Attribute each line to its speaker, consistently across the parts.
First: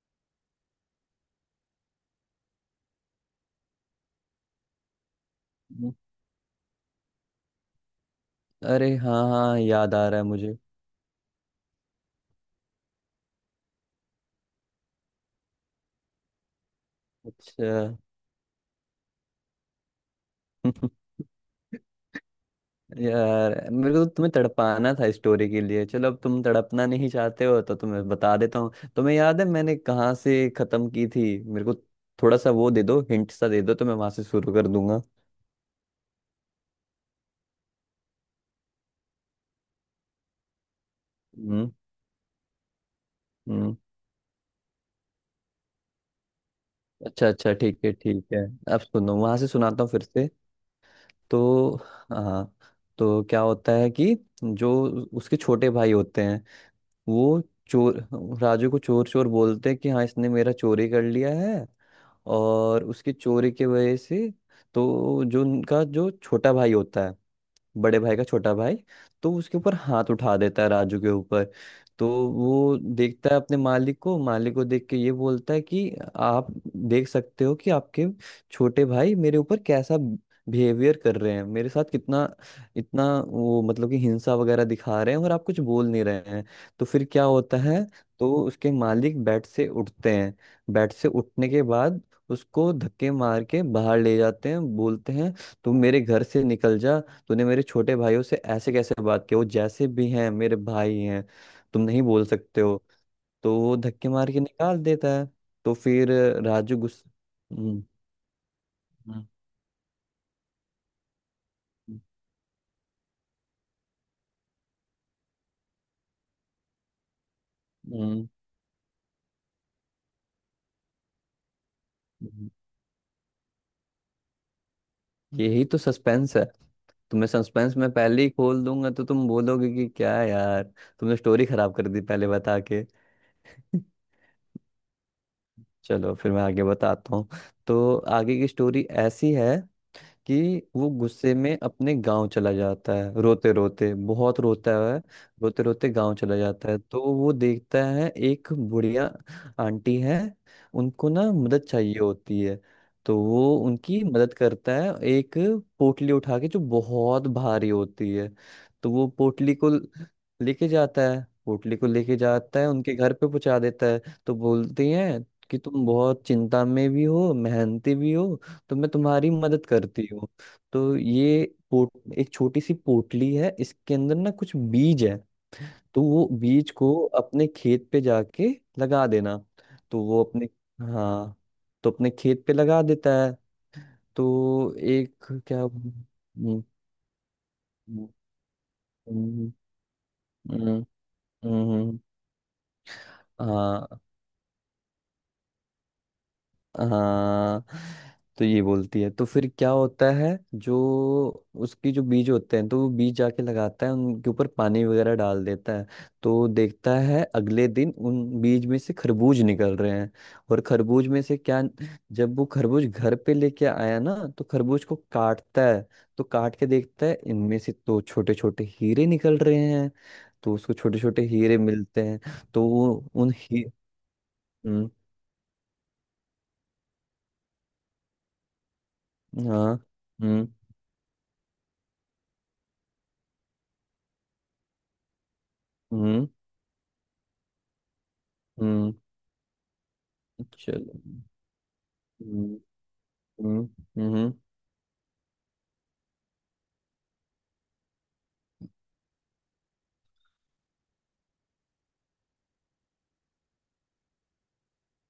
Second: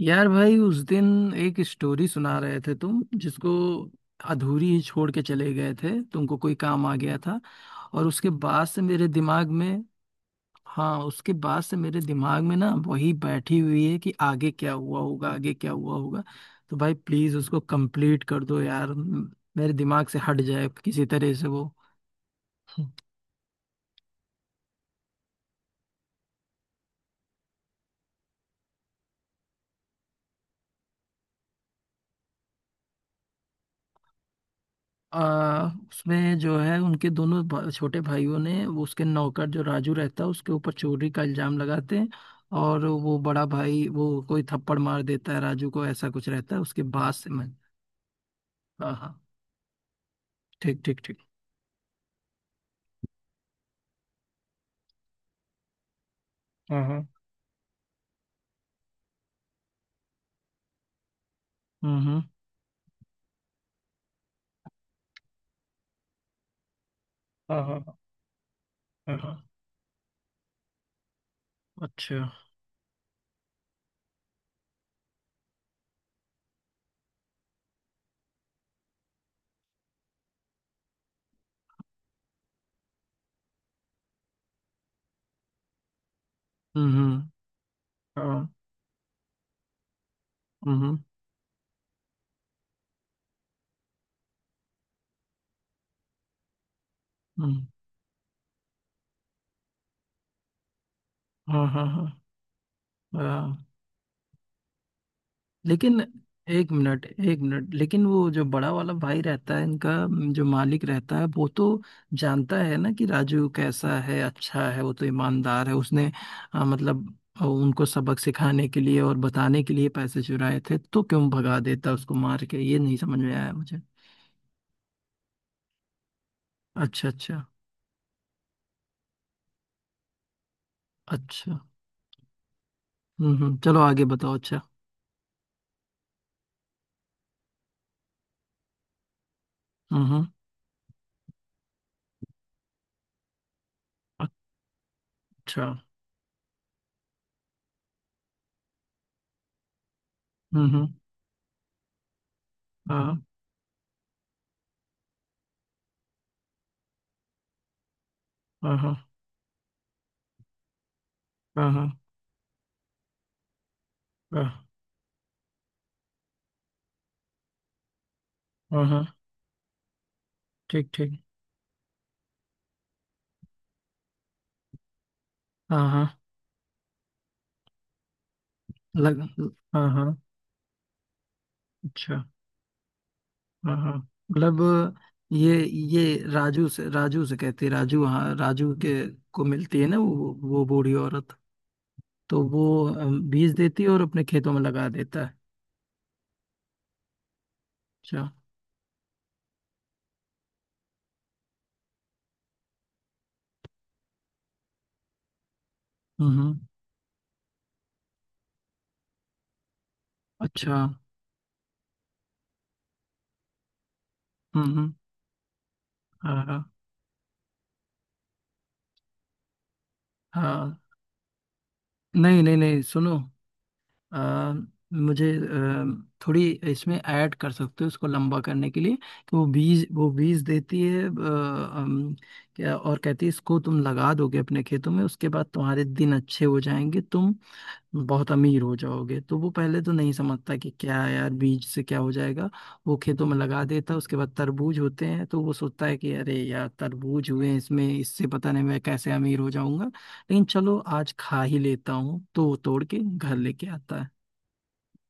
Speaker 1: यार भाई उस दिन एक स्टोरी सुना रहे थे तुम, जिसको अधूरी ही छोड़ के चले गए थे।
Speaker 2: हम्म,
Speaker 1: तुमको कोई काम आ गया था, और उसके बाद से
Speaker 2: अरे
Speaker 1: मेरे
Speaker 2: हाँ
Speaker 1: दिमाग
Speaker 2: हाँ,
Speaker 1: में।
Speaker 2: याद आ रहा है मुझे।
Speaker 1: हाँ, उसके बाद से मेरे दिमाग में ना वही बैठी हुई है कि आगे क्या हुआ होगा, आगे क्या हुआ होगा। तो भाई प्लीज उसको
Speaker 2: अच्छा।
Speaker 1: कंप्लीट कर दो यार। मेरे दिमाग से हट जाए किसी तरह से वो।
Speaker 2: यार मेरे को तो तुम्हें तड़पाना था स्टोरी के लिए। चलो, अब तुम तड़पना नहीं चाहते हो तो तुम्हें बता देता हूँ। तुम्हें याद है मैंने कहाँ से खत्म की थी? मेरे को थोड़ा सा वो दे दो, हिंट सा दे दो तो मैं वहां से शुरू कर दूंगा।
Speaker 1: उसमें जो है, उनके दोनों छोटे भाइयों ने वो उसके नौकर जो राजू रहता है उसके ऊपर चोरी का इल्जाम
Speaker 2: हम्म
Speaker 1: लगाते हैं। और वो बड़ा
Speaker 2: हम्म
Speaker 1: भाई वो कोई थप्पड़ मार देता है राजू को, ऐसा कुछ रहता है। उसके बाद
Speaker 2: अच्छा
Speaker 1: से मैं।
Speaker 2: अच्छा, ठीक है ठीक है। अब
Speaker 1: हाँ हाँ।
Speaker 2: सुनो, वहां से सुनाता हूँ फिर से।
Speaker 1: ठीक ठीक ठीक।
Speaker 2: तो हाँ, तो क्या होता है कि जो उसके छोटे भाई होते हैं,
Speaker 1: हाँ हाँ।
Speaker 2: वो चोर राजू को चोर चोर बोलते हैं कि हाँ, इसने मेरा चोरी कर लिया है।
Speaker 1: हम्म।
Speaker 2: और उसकी चोरी की वजह से, तो जो उनका जो छोटा भाई होता है,
Speaker 1: हाँ हाँ
Speaker 2: बड़े भाई का छोटा भाई,
Speaker 1: हाँ
Speaker 2: तो
Speaker 1: हाँ।
Speaker 2: उसके ऊपर हाथ उठा देता है, राजू के ऊपर। तो
Speaker 1: अच्छा।
Speaker 2: वो देखता है अपने मालिक को, मालिक को देख के ये बोलता है कि आप देख सकते हो कि आपके छोटे भाई मेरे ऊपर कैसा बिहेवियर कर रहे हैं, मेरे साथ कितना इतना वो मतलब कि हिंसा वगैरह दिखा रहे हैं और आप कुछ बोल नहीं रहे हैं। तो फिर क्या
Speaker 1: हम्म।
Speaker 2: होता है, तो
Speaker 1: हाँ,
Speaker 2: उसके मालिक बेड से उठते हैं। बेड
Speaker 1: हम्म।
Speaker 2: से उठने के बाद उसको धक्के मार के बाहर ले जाते हैं, बोलते हैं तुम मेरे घर से निकल जा, तूने मेरे
Speaker 1: हम्म,
Speaker 2: छोटे भाइयों से ऐसे कैसे बात की, वो जैसे भी हैं मेरे भाई हैं,
Speaker 1: हाँ
Speaker 2: तुम
Speaker 1: हाँ
Speaker 2: नहीं
Speaker 1: हाँ
Speaker 2: बोल सकते हो। तो
Speaker 1: हाँ।
Speaker 2: वो धक्के मार के निकाल देता है। तो
Speaker 1: लेकिन
Speaker 2: फिर
Speaker 1: एक
Speaker 2: राजू
Speaker 1: मिनट
Speaker 2: गुस्सा।
Speaker 1: एक मिनट,
Speaker 2: हम्म
Speaker 1: लेकिन वो जो बड़ा वाला भाई
Speaker 2: हम्म,
Speaker 1: रहता है इनका, जो मालिक रहता है, वो तो
Speaker 2: हम्म,
Speaker 1: जानता है ना कि राजू कैसा है, अच्छा है वो तो, ईमानदार है। उसने मतलब उनको सबक
Speaker 2: हम्म।
Speaker 1: सिखाने के लिए और बताने के लिए पैसे चुराए थे, तो क्यों भगा देता उसको मार
Speaker 2: हम्म।
Speaker 1: के, ये नहीं समझ में आया मुझे।
Speaker 2: यही तो सस्पेंस है।
Speaker 1: अच्छा
Speaker 2: तुम्हें
Speaker 1: अच्छा
Speaker 2: सस्पेंस मैं पहले ही खोल दूंगा तो तुम बोलोगे कि क्या यार, तुमने स्टोरी
Speaker 1: अच्छा।
Speaker 2: खराब कर दी पहले बता के।
Speaker 1: हम्म, चलो आगे बताओ। अच्छा।
Speaker 2: चलो फिर मैं आगे बताता हूँ। तो आगे की स्टोरी ऐसी है
Speaker 1: हम्म।
Speaker 2: कि वो गुस्से में अपने गांव चला जाता है, रोते रोते बहुत रोता है। रोते
Speaker 1: अच्छा।
Speaker 2: रोते गांव चला जाता है तो वो देखता है एक बुढ़िया आंटी है।
Speaker 1: हम्म।
Speaker 2: उनको ना मदद चाहिए होती है, तो
Speaker 1: हाँ
Speaker 2: वो उनकी मदद करता है, एक पोटली उठा के जो बहुत भारी होती है।
Speaker 1: हाँ
Speaker 2: तो वो
Speaker 1: हाँ
Speaker 2: पोटली को लेके जाता है,
Speaker 1: हाँ
Speaker 2: पोटली को
Speaker 1: हाँ
Speaker 2: लेके जाता है उनके घर पे पहुंचा देता है। तो बोलती हैं कि तुम बहुत चिंता में भी हो, मेहनती भी हो, तो
Speaker 1: हाँ
Speaker 2: मैं
Speaker 1: हाँ,
Speaker 2: तुम्हारी मदद करती हूँ।
Speaker 1: ठीक
Speaker 2: तो
Speaker 1: ठीक।
Speaker 2: ये पोट, एक छोटी सी पोटली है, इसके अंदर ना कुछ बीज है,
Speaker 1: हाँ
Speaker 2: तो
Speaker 1: हाँ।
Speaker 2: वो बीज को अपने खेत पे जाके लगा
Speaker 1: लग
Speaker 2: देना।
Speaker 1: हाँ
Speaker 2: तो
Speaker 1: हाँ।
Speaker 2: वो अपने, हाँ, तो अपने
Speaker 1: अच्छा।
Speaker 2: खेत पे लगा देता है।
Speaker 1: हाँ हाँ।
Speaker 2: तो
Speaker 1: मतलब
Speaker 2: एक
Speaker 1: ये
Speaker 2: क्या।
Speaker 1: ये राजू से कहती है, राजू,
Speaker 2: हम्म,
Speaker 1: हाँ राजू के को
Speaker 2: हम्म,
Speaker 1: मिलती है ना वो
Speaker 2: हम्म,
Speaker 1: बूढ़ी औरत।
Speaker 2: हम्म,
Speaker 1: तो वो बीज देती है
Speaker 2: हाँ
Speaker 1: और अपने खेतों में लगा देता है।
Speaker 2: हाँ,
Speaker 1: अच्छा।
Speaker 2: तो ये बोलती है। तो फिर क्या होता है, जो उसकी जो बीज होते हैं तो वो बीज जाके लगाता है, उनके ऊपर पानी वगैरह डाल देता है।
Speaker 1: हम्म
Speaker 2: तो
Speaker 1: हम्म,
Speaker 2: देखता है अगले दिन उन बीज में से खरबूज निकल रहे हैं। और
Speaker 1: अच्छा।
Speaker 2: खरबूज में से क्या, जब वो खरबूज घर पे लेके आया ना तो खरबूज
Speaker 1: हम्म।
Speaker 2: को काटता है। तो
Speaker 1: हाँ
Speaker 2: काट
Speaker 1: हाँ
Speaker 2: के देखता है इनमें से तो छोटे छोटे हीरे निकल रहे हैं। तो उसको
Speaker 1: हाँ।
Speaker 2: छोटे छोटे हीरे मिलते हैं।
Speaker 1: नहीं नहीं
Speaker 2: तो
Speaker 1: नहीं
Speaker 2: वो
Speaker 1: सुनो।
Speaker 2: उन ही।
Speaker 1: अ,
Speaker 2: हम्म
Speaker 1: मुझे थोड़ी इसमें ऐड कर सकते हो उसको लंबा करने के लिए, कि वो
Speaker 2: हाँ।
Speaker 1: बीज वो बीज
Speaker 2: हम्म
Speaker 1: देती है क्या, और कहती है इसको तुम लगा दोगे अपने खेतों में, उसके बाद तुम्हारे दिन
Speaker 2: हम्म
Speaker 1: अच्छे हो जाएंगे, तुम बहुत अमीर हो
Speaker 2: हम्म
Speaker 1: जाओगे। तो वो पहले तो नहीं समझता कि
Speaker 2: चलो।
Speaker 1: क्या यार बीज से क्या हो जाएगा।
Speaker 2: हम्म
Speaker 1: वो खेतों में लगा
Speaker 2: हम्म
Speaker 1: देता है, उसके
Speaker 2: हम्म,
Speaker 1: बाद तरबूज होते हैं। तो वो सोचता है कि अरे यार तरबूज हुए हैं इसमें, इससे पता नहीं मैं कैसे अमीर हो जाऊंगा, लेकिन चलो आज खा ही लेता हूँ। तो वो तोड़ के घर लेके आता है,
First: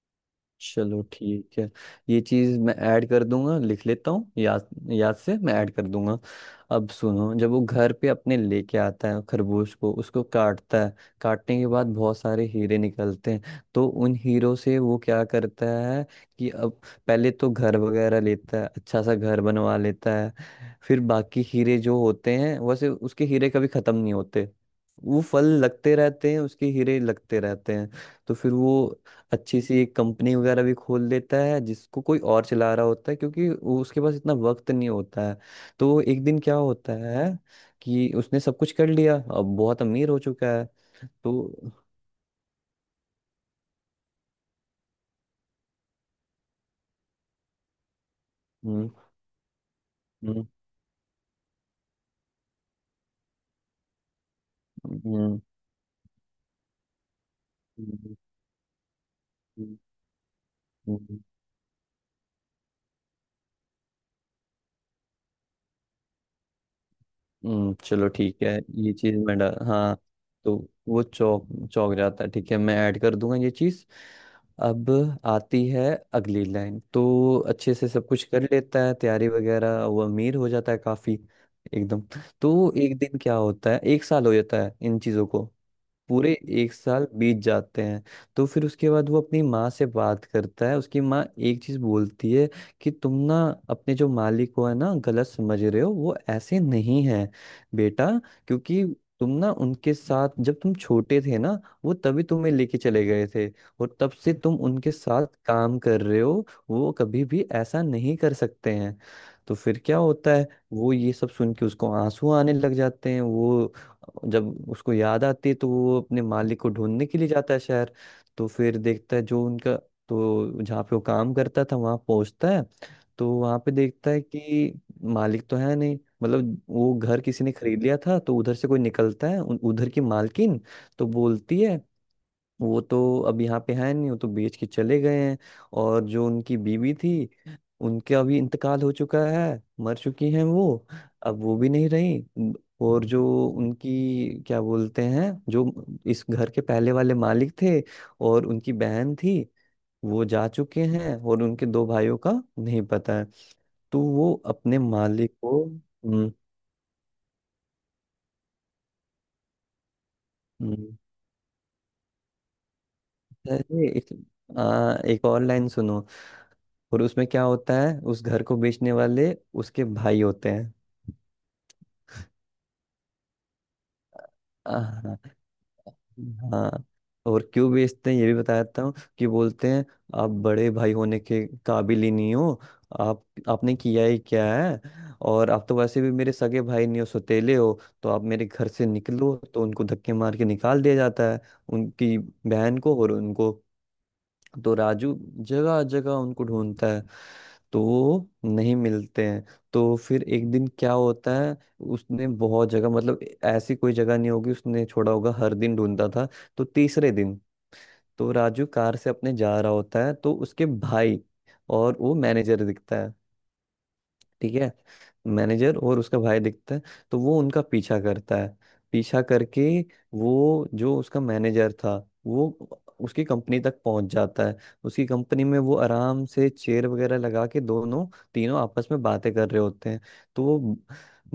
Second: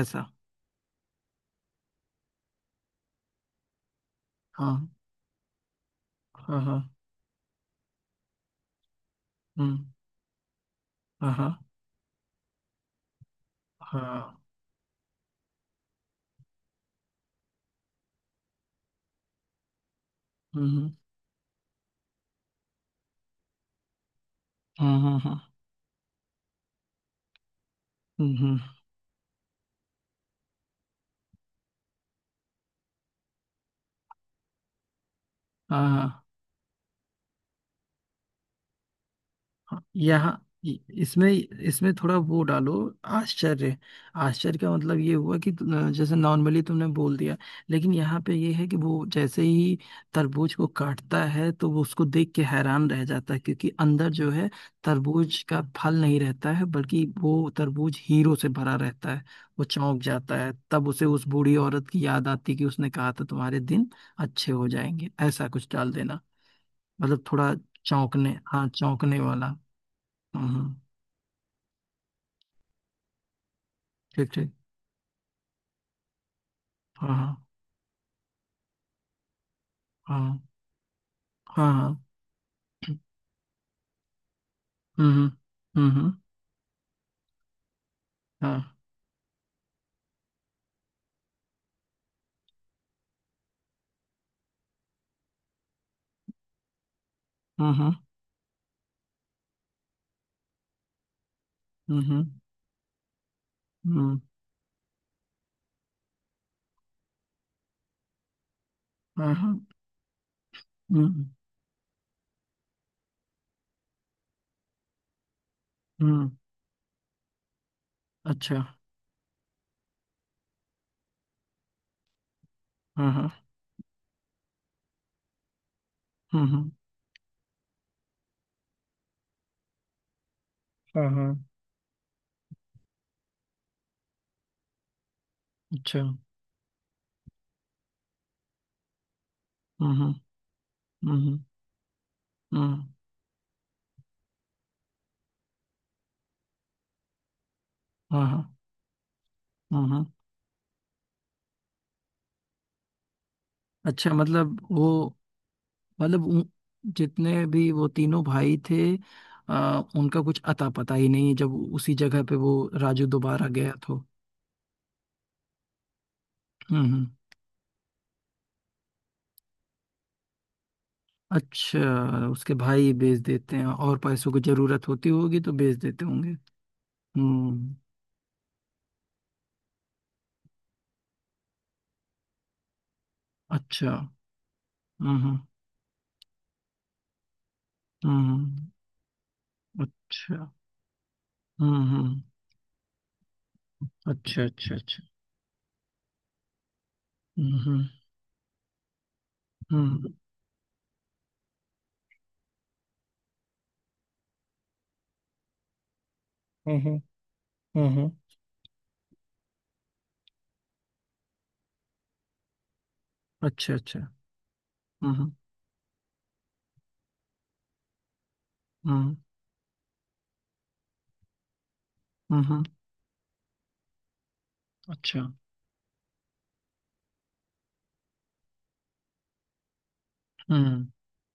Speaker 1: ऐसा।
Speaker 2: चलो ठीक है, ये चीज़ मैं ऐड कर दूंगा, लिख लेता हूँ, याद
Speaker 1: हाँ
Speaker 2: याद से मैं ऐड कर दूंगा।
Speaker 1: हाँ हाँ।
Speaker 2: अब सुनो, जब वो घर पे अपने लेके आता है खरगोश
Speaker 1: हम्म।
Speaker 2: को, उसको काटता है।
Speaker 1: हाँ हाँ
Speaker 2: काटने के बाद बहुत सारे हीरे निकलते हैं, तो उन
Speaker 1: हाँ।
Speaker 2: हीरो से वो क्या करता है कि अब पहले तो घर वगैरह लेता है, अच्छा सा घर बनवा लेता है।
Speaker 1: हम्म
Speaker 2: फिर बाकी हीरे जो होते हैं, वैसे उसके हीरे कभी ख़त्म नहीं होते,
Speaker 1: हम्म।
Speaker 2: वो फल लगते रहते हैं, उसके हीरे लगते रहते हैं। तो
Speaker 1: हम्म।
Speaker 2: फिर वो अच्छी सी एक कंपनी वगैरह भी खोल देता है जिसको कोई और चला रहा होता है, क्योंकि उसके पास इतना वक्त नहीं होता है।
Speaker 1: हाँ
Speaker 2: तो वो एक
Speaker 1: हाँ।
Speaker 2: दिन क्या होता है कि उसने सब कुछ कर लिया, अब बहुत
Speaker 1: हाँ,
Speaker 2: अमीर हो
Speaker 1: यहाँ
Speaker 2: चुका है।
Speaker 1: इसमें
Speaker 2: तो।
Speaker 1: इसमें थोड़ा वो डालो, आश्चर्य। आश्चर्य का मतलब ये हुआ कि जैसे नॉर्मली तुमने बोल दिया, लेकिन यहाँ पे ये है कि
Speaker 2: हम्म
Speaker 1: वो जैसे ही
Speaker 2: हम्म
Speaker 1: तरबूज को काटता है, तो वो उसको देख के हैरान रह जाता है, क्योंकि अंदर जो है
Speaker 2: हम्म हम्म, हम्म,
Speaker 1: तरबूज का फल नहीं रहता है, बल्कि वो तरबूज
Speaker 2: हम्म,
Speaker 1: हीरो से भरा रहता है। वो
Speaker 2: हम्म,
Speaker 1: चौंक जाता है, तब उसे
Speaker 2: हम्म।
Speaker 1: उस बूढ़ी औरत की याद आती कि उसने कहा था तुम्हारे दिन अच्छे हो जाएंगे, ऐसा कुछ डाल देना। मतलब थोड़ा
Speaker 2: चलो
Speaker 1: चौंकने,
Speaker 2: ठीक है,
Speaker 1: हाँ
Speaker 2: ये चीज
Speaker 1: चौंकने
Speaker 2: मैं
Speaker 1: वाला।
Speaker 2: डा हाँ।
Speaker 1: हाँ
Speaker 2: तो
Speaker 1: हाँ।
Speaker 2: वो चौक, चौक जाता है। ठीक है, मैं ऐड कर दूंगा ये चीज।
Speaker 1: ठीक ठीक।
Speaker 2: अब आती है अगली लाइन,
Speaker 1: हाँ हाँ
Speaker 2: तो अच्छे से सब कुछ कर लेता है, तैयारी वगैरह, वो अमीर
Speaker 1: हाँ
Speaker 2: हो जाता है काफी,
Speaker 1: हाँ हाँ।
Speaker 2: एकदम। तो एक दिन क्या होता है, एक साल हो जाता है इन चीजों
Speaker 1: हम्म।
Speaker 2: को,
Speaker 1: हम्म, हम्म,
Speaker 2: पूरे एक साल बीत जाते हैं। तो
Speaker 1: हाँ।
Speaker 2: फिर उसके बाद वो अपनी माँ से बात करता है। उसकी माँ एक चीज बोलती है कि तुम ना अपने जो मालिक को है ना, गलत समझ रहे हो, वो ऐसे नहीं है
Speaker 1: हम्म।
Speaker 2: बेटा। क्योंकि तुम ना उनके साथ जब तुम छोटे थे ना, वो
Speaker 1: हम्म
Speaker 2: तभी
Speaker 1: हम्म,
Speaker 2: तुम्हें लेके चले गए थे, और तब
Speaker 1: हम्म,
Speaker 2: से तुम उनके साथ काम कर रहे हो, वो कभी भी ऐसा नहीं कर सकते हैं।
Speaker 1: हाँ हाँ।
Speaker 2: तो फिर क्या होता है, वो ये
Speaker 1: हम्म।
Speaker 2: सब सुन के उसको आंसू आने लग जाते हैं। वो, जब उसको याद आती है, तो वो अपने
Speaker 1: हम्म,
Speaker 2: मालिक को ढूंढने के लिए जाता है शहर। तो
Speaker 1: अच्छा।
Speaker 2: फिर देखता है जो उनका, तो जहाँ पे वो काम करता था वहाँ पहुँचता है।
Speaker 1: हाँ
Speaker 2: तो
Speaker 1: हाँ।
Speaker 2: वहाँ पे देखता है कि मालिक तो है नहीं,
Speaker 1: हम्म
Speaker 2: मतलब
Speaker 1: हम्म,
Speaker 2: वो घर किसी ने खरीद लिया था। तो उधर से कोई निकलता है, उधर की मालकिन, तो
Speaker 1: हाँ हाँ।
Speaker 2: बोलती है वो तो अब यहाँ पे है नहीं, वो तो बेच के चले गए हैं।
Speaker 1: अच्छा।
Speaker 2: और जो उनकी बीवी थी, उनका भी इंतकाल हो चुका है, मर
Speaker 1: हम्म।
Speaker 2: चुकी हैं वो,
Speaker 1: हम्म
Speaker 2: अब वो भी नहीं रही।
Speaker 1: हम्म,
Speaker 2: और जो उनकी क्या बोलते हैं, जो इस घर के पहले वाले मालिक थे,
Speaker 1: हाँ हाँ।
Speaker 2: और उनकी बहन थी,
Speaker 1: हम्म हम्म।
Speaker 2: वो जा चुके हैं। और उनके दो भाइयों का नहीं पता है। तो
Speaker 1: अच्छा
Speaker 2: वो
Speaker 1: मतलब
Speaker 2: अपने
Speaker 1: वो,
Speaker 2: मालिक को।
Speaker 1: मतलब जितने भी वो तीनों भाई थे, उनका कुछ अता पता
Speaker 2: हम्म
Speaker 1: ही नहीं, जब उसी जगह पे वो राजू दोबारा गया
Speaker 2: अरे
Speaker 1: तो।
Speaker 2: एक और लाइन सुनो,
Speaker 1: हम्म
Speaker 2: और
Speaker 1: हम्म।
Speaker 2: उसमें क्या होता है, उस घर को बेचने वाले उसके भाई होते हैं।
Speaker 1: अच्छा, उसके भाई बेच देते हैं और पैसों की जरूरत होती
Speaker 2: हाँ
Speaker 1: होगी तो बेच देते होंगे।
Speaker 2: हाँ, और क्यों
Speaker 1: हम्म।
Speaker 2: बेचते हैं ये भी बताता हूँ, कि बोलते हैं आप बड़े भाई होने के काबिल ही नहीं हो, आप, आपने
Speaker 1: अच्छा।
Speaker 2: किया ही क्या है।
Speaker 1: हम्म।
Speaker 2: और आप तो वैसे भी मेरे सगे भाई नहीं हो, सौतेले हो, तो आप मेरे घर
Speaker 1: हम्म,
Speaker 2: से निकलो। तो उनको धक्के मार के
Speaker 1: अच्छा।
Speaker 2: निकाल दिया जाता है, उनकी
Speaker 1: हम्म।
Speaker 2: बहन को और उनको।
Speaker 1: अच्छा
Speaker 2: तो
Speaker 1: अच्छा अच्छा।
Speaker 2: राजू जगह जगह उनको ढूंढता है, तो
Speaker 1: हम्म।
Speaker 2: वो नहीं मिलते हैं। तो
Speaker 1: हम्म
Speaker 2: फिर एक दिन क्या होता है, उसने बहुत जगह, मतलब ऐसी कोई जगह नहीं होगी उसने छोड़ा होगा, हर दिन ढूंढता था। तो
Speaker 1: हम्म।
Speaker 2: तीसरे दिन,
Speaker 1: हम्म, हम्म,
Speaker 2: तो राजू कार से अपने जा रहा होता है, तो उसके भाई और वो मैनेजर दिखता है।
Speaker 1: अच्छा अच्छा।
Speaker 2: ठीक है,
Speaker 1: हम्म।
Speaker 2: मैनेजर और उसका भाई दिखता है, तो वो उनका पीछा करता है।
Speaker 1: हम्म
Speaker 2: पीछा करके, वो जो उसका मैनेजर था,
Speaker 1: हम्म,
Speaker 2: वो
Speaker 1: हम्म,
Speaker 2: उसकी कंपनी तक पहुंच जाता है। उसकी
Speaker 1: अच्छा।
Speaker 2: कंपनी में वो आराम से चेयर वगैरह लगा के दोनों तीनों आपस में बातें कर रहे होते हैं। तो वो
Speaker 1: हम्म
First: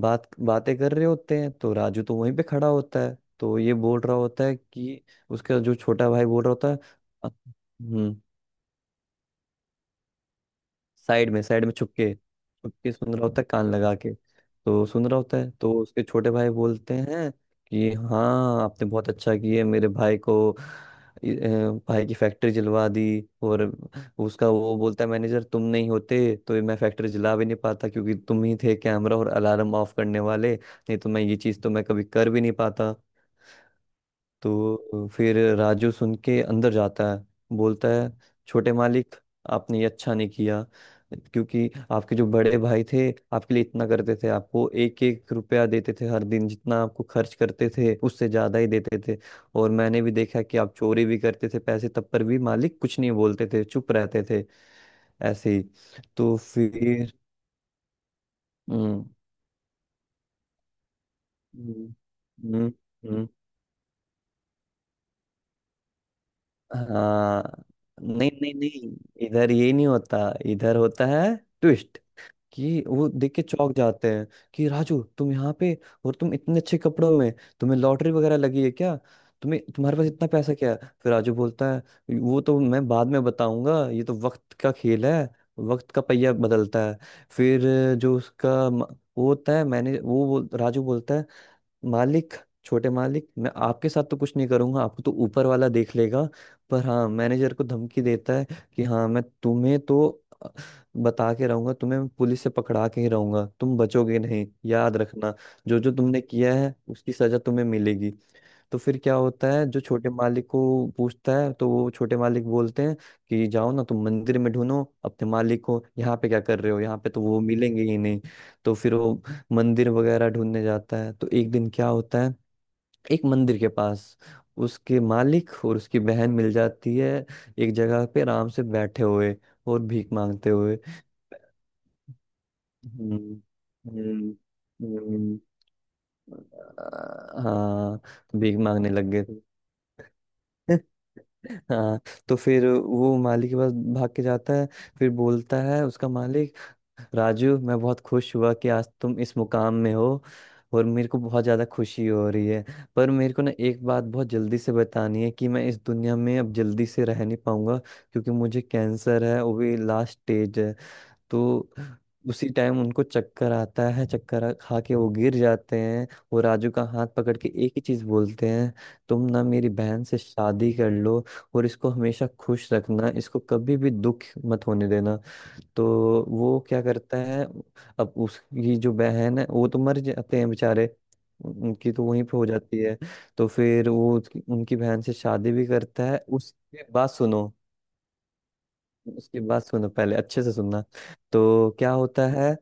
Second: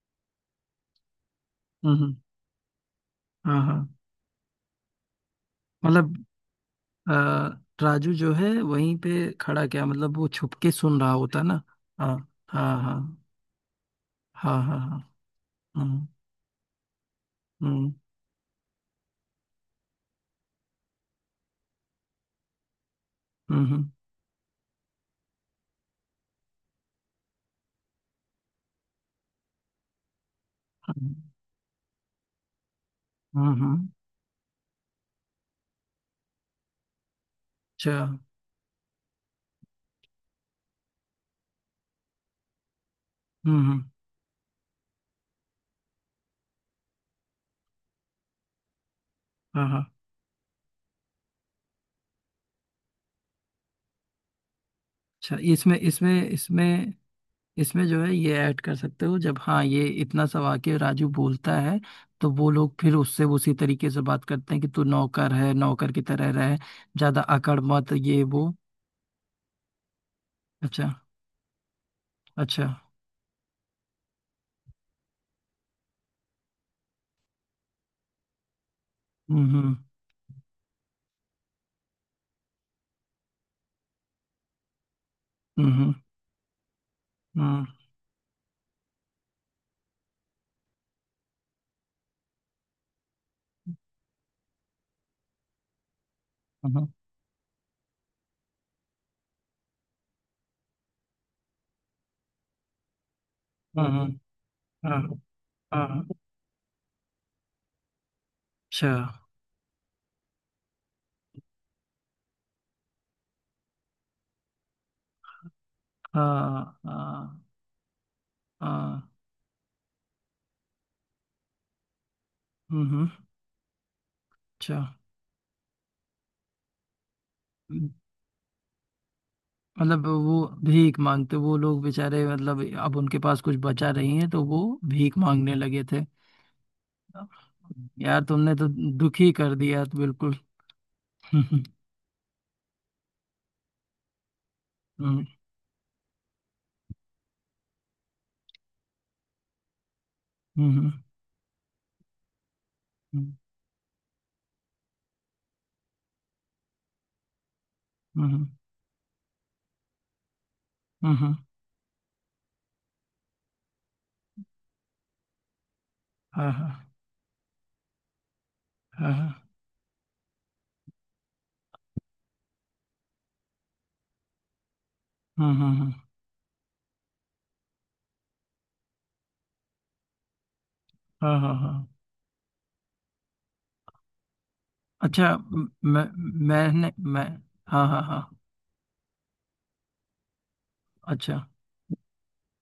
Speaker 2: बातें कर रहे होते हैं। तो
Speaker 1: हम्म।
Speaker 2: राजू तो वहीं पे खड़ा होता है, तो
Speaker 1: हाँ
Speaker 2: ये
Speaker 1: हाँ।
Speaker 2: बोल रहा होता है कि, उसका जो छोटा
Speaker 1: मतलब
Speaker 2: भाई बोल रहा होता है "अ-
Speaker 1: अ, राजू
Speaker 2: हम्म
Speaker 1: जो है वहीं पे खड़ा, क्या मतलब वो छुप के सुन रहा होता ना।
Speaker 2: साइड में छुपके
Speaker 1: हाँ हाँ
Speaker 2: छुपके सुन रहा
Speaker 1: हाँ
Speaker 2: होता है कान लगा के।
Speaker 1: हाँ हाँ
Speaker 2: तो
Speaker 1: हाँ।
Speaker 2: सुन रहा होता है, तो उसके
Speaker 1: हम्म
Speaker 2: छोटे भाई बोलते हैं
Speaker 1: हम्म।
Speaker 2: कि हाँ आपने बहुत अच्छा किया, मेरे भाई को इ- अ, भाई की फैक्ट्री जलवा दी। और
Speaker 1: हम्म
Speaker 2: उसका वो बोलता है, मैनेजर तुम नहीं होते तो ये मैं फैक्ट्री जला भी नहीं पाता, क्योंकि तुम ही थे कैमरा और अलार्म ऑफ करने वाले, नहीं तो
Speaker 1: हम्म,
Speaker 2: मैं ये चीज़ तो मैं कभी कर भी नहीं पाता।
Speaker 1: हम्म हम्म,
Speaker 2: तो फिर राजू सुन के अंदर जाता है, बोलता
Speaker 1: अच्छा।
Speaker 2: है छोटे मालिक, आपने ये अच्छा नहीं किया। क्योंकि आपके जो बड़े भाई थे, आपके लिए
Speaker 1: हम्म,
Speaker 2: इतना करते थे, आपको एक एक रुपया देते थे हर दिन, जितना आपको खर्च करते थे उससे ज़्यादा ही देते थे।
Speaker 1: हाँ
Speaker 2: और
Speaker 1: हाँ।
Speaker 2: मैंने भी देखा कि आप चोरी भी करते थे पैसे, तब पर भी मालिक कुछ नहीं बोलते थे, चुप रहते थे
Speaker 1: अच्छा,
Speaker 2: ऐसे ही।
Speaker 1: इसमें इसमें
Speaker 2: तो
Speaker 1: इसमें
Speaker 2: फिर।
Speaker 1: इसमें जो है ये ऐड कर
Speaker 2: हम्म
Speaker 1: सकते हो, जब हाँ ये इतना सा वाक्य राजू बोलता है,
Speaker 2: हम्म
Speaker 1: तो वो
Speaker 2: हम्म
Speaker 1: लोग फिर उससे
Speaker 2: हम्म।
Speaker 1: उसी तरीके से बात करते हैं कि तू नौकर है नौकर की तरह रहे, ज्यादा
Speaker 2: हाँ,
Speaker 1: अकड़ मत, ये
Speaker 2: नहीं
Speaker 1: वो।
Speaker 2: नहीं नहीं, इधर ये नहीं होता, इधर
Speaker 1: अच्छा
Speaker 2: होता है ट्विस्ट,
Speaker 1: अच्छा।
Speaker 2: कि वो देख के चौंक जाते हैं कि राजू तुम यहाँ पे, और तुम इतने अच्छे कपड़ों में, तुम्हें लॉटरी वगैरह लगी है क्या?
Speaker 1: हम्म
Speaker 2: तुम्हें,
Speaker 1: हम्म
Speaker 2: तुम्हारे पास इतना पैसा क्या है? फिर राजू बोलता है, वो तो मैं बाद में बताऊंगा, ये तो वक्त का खेल है, वक्त
Speaker 1: हम्म
Speaker 2: का पहिया बदलता है। फिर
Speaker 1: हम्म
Speaker 2: जो उसका वो होता है, मैंने वो बोल, राजू बोलता है मालिक, छोटे मालिक, मैं आपके साथ तो कुछ नहीं करूंगा, आपको तो ऊपर वाला देख लेगा।
Speaker 1: हम्म।
Speaker 2: पर हाँ, मैनेजर को धमकी देता है कि हाँ, मैं तुम्हें तो अ, बता के रहूंगा, तुम्हें मैं पुलिस से पकड़ा के ही रहूंगा, तुम
Speaker 1: हम्म, हम्म,
Speaker 2: बचोगे
Speaker 1: हम्म,
Speaker 2: नहीं, याद
Speaker 1: हाँ।
Speaker 2: रखना। जो
Speaker 1: हाँ
Speaker 2: जो
Speaker 1: हाँ,
Speaker 2: तुमने किया है उसकी सजा तुम्हें मिलेगी। तो
Speaker 1: अच्छा।
Speaker 2: फिर क्या होता है, जो छोटे मालिक को पूछता है, तो वो छोटे मालिक बोलते हैं कि जाओ ना तुम मंदिर में ढूंढो अपने मालिक को, यहाँ पे क्या कर रहे
Speaker 1: हाँ
Speaker 2: हो, यहाँ पे तो वो
Speaker 1: हाँ
Speaker 2: मिलेंगे ही नहीं। तो फिर
Speaker 1: हाँ,
Speaker 2: वो मंदिर वगैरह ढूंढने जाता है, तो एक दिन क्या होता है,
Speaker 1: हम्म हम्म,
Speaker 2: एक मंदिर के पास
Speaker 1: अच्छा।
Speaker 2: उसके मालिक और उसकी बहन मिल जाती है, एक
Speaker 1: हम्म,
Speaker 2: जगह पे आराम से बैठे हुए, और
Speaker 1: मतलब
Speaker 2: भीख
Speaker 1: वो
Speaker 2: मांगते हुए।
Speaker 1: भीख मांगते, वो लोग बेचारे, मतलब अब
Speaker 2: हम्म
Speaker 1: उनके पास कुछ बचा नहीं है
Speaker 2: हम्म
Speaker 1: तो वो भीख
Speaker 2: हम्म,
Speaker 1: मांगने लगे थे।
Speaker 2: हाँ,
Speaker 1: यार तुमने
Speaker 2: भीख
Speaker 1: तो
Speaker 2: मांगने लग गए
Speaker 1: दुखी
Speaker 2: थे।
Speaker 1: कर दिया तो बिल्कुल। हम्म।
Speaker 2: हाँ, तो फिर वो माली के पास भाग के जाता है, फिर बोलता है उसका मालिक, राजू मैं बहुत खुश हुआ कि आज तुम इस मुकाम में हो, और
Speaker 1: हम्म
Speaker 2: मेरे को बहुत ज़्यादा खुशी हो रही है। पर मेरे
Speaker 1: हम्म
Speaker 2: को ना एक बात बहुत जल्दी से बतानी है, कि मैं इस दुनिया में अब जल्दी से रह नहीं पाऊंगा, क्योंकि
Speaker 1: हम्म
Speaker 2: मुझे कैंसर है, वो भी लास्ट स्टेज है।
Speaker 1: हम्म।
Speaker 2: तो उसी टाइम उनको चक्कर आता है, खा के वो गिर जाते हैं। वो
Speaker 1: हाँ हाँ
Speaker 2: राजू का हाथ पकड़ के एक ही चीज बोलते हैं,
Speaker 1: हाँ हाँ
Speaker 2: तुम ना
Speaker 1: हाँ।
Speaker 2: मेरी बहन से शादी कर लो, और इसको हमेशा खुश रखना, इसको कभी भी दुख मत होने देना।
Speaker 1: हम्म, हम्म,
Speaker 2: तो
Speaker 1: हम्म,
Speaker 2: वो क्या करता है, अब उसकी जो बहन है, वो तो मर जाते हैं बेचारे,
Speaker 1: हाँ हाँ हाँ।
Speaker 2: उनकी तो वहीं पे हो जाती है। तो फिर वो उनकी बहन से
Speaker 1: अच्छा
Speaker 2: शादी भी
Speaker 1: म- मैं
Speaker 2: करता है। उसके
Speaker 1: मैंने
Speaker 2: बाद
Speaker 1: मैं
Speaker 2: सुनो,
Speaker 1: हाँ हाँ हाँ।
Speaker 2: उसकी बात सुनो पहले अच्छे से सुनना।
Speaker 1: अच्छा।
Speaker 2: तो क्या होता है,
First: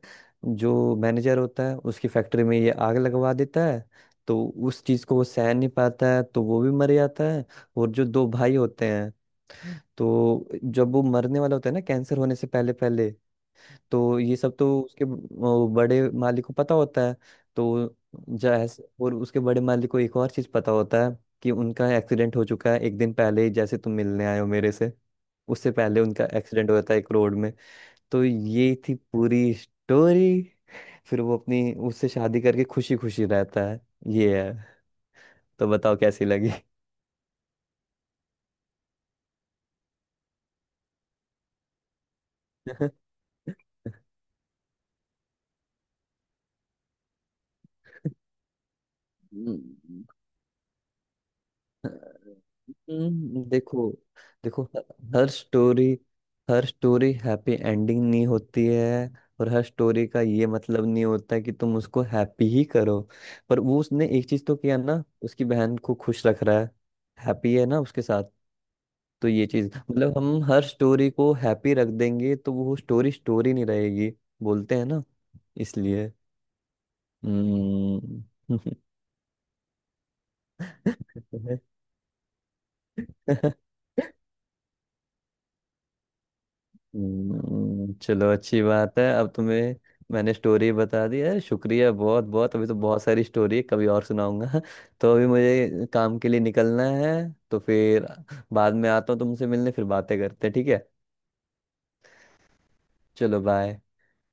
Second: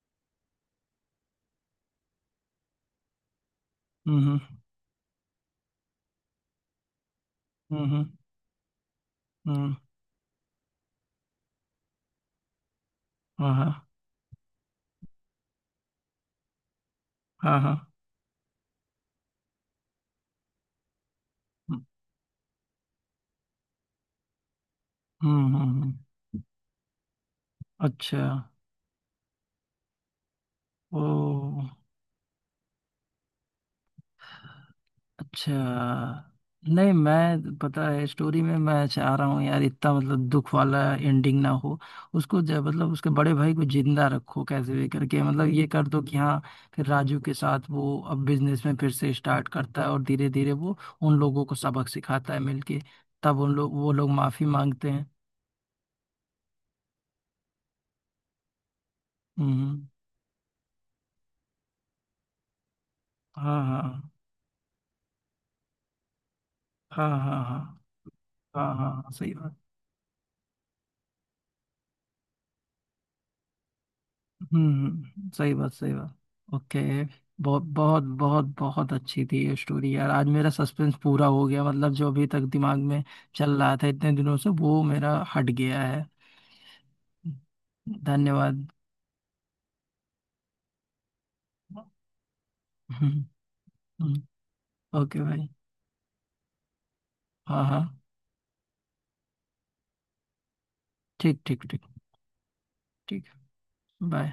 Speaker 2: जो मैनेजर होता है उसकी फैक्ट्री में ये आग लगवा देता है, तो
Speaker 1: हम्म।
Speaker 2: उस चीज को वो सह नहीं पाता है, तो वो भी मर जाता है।
Speaker 1: हम्म
Speaker 2: और जो
Speaker 1: हम्म,
Speaker 2: दो भाई होते हैं,
Speaker 1: हम्म,
Speaker 2: तो जब वो मरने वाला होता है ना, कैंसर होने से पहले पहले,
Speaker 1: हाँ हाँ
Speaker 2: तो ये सब तो उसके वो बड़े मालिक को पता होता है।
Speaker 1: हाँ हाँ।
Speaker 2: तो जैसे, और उसके बड़े मालिक को एक और चीज पता होता है कि
Speaker 1: हम्म
Speaker 2: उनका एक्सीडेंट हो चुका है एक दिन पहले ही, जैसे तुम मिलने आए हो मेरे से,
Speaker 1: हम्म।
Speaker 2: उससे पहले उनका एक्सीडेंट हो जाता है एक रोड में। तो
Speaker 1: अच्छा।
Speaker 2: ये थी पूरी स्टोरी, फिर वो
Speaker 1: ओ।
Speaker 2: अपनी उससे शादी करके खुशी खुशी रहता है। ये है,
Speaker 1: अच्छा,
Speaker 2: तो बताओ कैसी लगी।
Speaker 1: नहीं मैं पता है स्टोरी में मैं चाह रहा हूँ यार, इतना मतलब दुख वाला एंडिंग ना हो। उसको मतलब उसके बड़े भाई को जिंदा रखो कैसे भी करके, मतलब ये कर दो कि हाँ फिर राजू के साथ वो अब बिजनेस में फिर से स्टार्ट करता है, और
Speaker 2: हम्म,
Speaker 1: धीरे धीरे वो उन लोगों को सबक सिखाता है मिलके, तब उन लोग
Speaker 2: देखो,
Speaker 1: वो लोग माफी
Speaker 2: देखो ह-
Speaker 1: मांगते हैं।
Speaker 2: हर स्टोरी, हर स्टोरी हैप्पी एंडिंग नहीं होती है। और हर
Speaker 1: हम्म।
Speaker 2: स्टोरी का ये मतलब नहीं होता है कि तुम उसको हैप्पी ही करो। पर
Speaker 1: हाँ
Speaker 2: वो उसने
Speaker 1: हाँ
Speaker 2: एक चीज तो किया ना, उसकी बहन को खुश रख रहा है,
Speaker 1: हाँ हाँ
Speaker 2: हैप्पी
Speaker 1: हाँ
Speaker 2: है ना उसके साथ।
Speaker 1: हाँ। हाँ हाँ,
Speaker 2: तो
Speaker 1: सही
Speaker 2: ये
Speaker 1: बात।
Speaker 2: चीज, मतलब हम हर स्टोरी को हैप्पी रख देंगे तो वो स्टोरी स्टोरी नहीं रहेगी, बोलते हैं ना,
Speaker 1: हम्म, सही बात सही
Speaker 2: इसलिए।
Speaker 1: बात। ओके। बहुत
Speaker 2: हम्म।
Speaker 1: बहुत बहुत बहुत अच्छी थी ये स्टोरी यार, आज मेरा सस्पेंस पूरा हो गया, मतलब जो अभी तक दिमाग में चल रहा था इतने दिनों से वो मेरा हट गया है।
Speaker 2: चलो अच्छी
Speaker 1: धन्यवाद।
Speaker 2: बात है, अब तुम्हें, मैंने स्टोरी बता दी है, शुक्रिया बहुत बहुत। अभी तो बहुत सारी
Speaker 1: हम्म।
Speaker 2: स्टोरी है, कभी और
Speaker 1: हम्म,
Speaker 2: सुनाऊंगा। तो
Speaker 1: ओके
Speaker 2: अभी
Speaker 1: भाई।
Speaker 2: मुझे काम के लिए निकलना है, तो
Speaker 1: हाँ हाँ।
Speaker 2: फिर बाद में आता हूँ तुमसे मिलने, फिर बातें करते हैं, ठीक है।
Speaker 1: ठीक ठीक ठीक। ठीक।
Speaker 2: चलो बाय।
Speaker 1: बाय।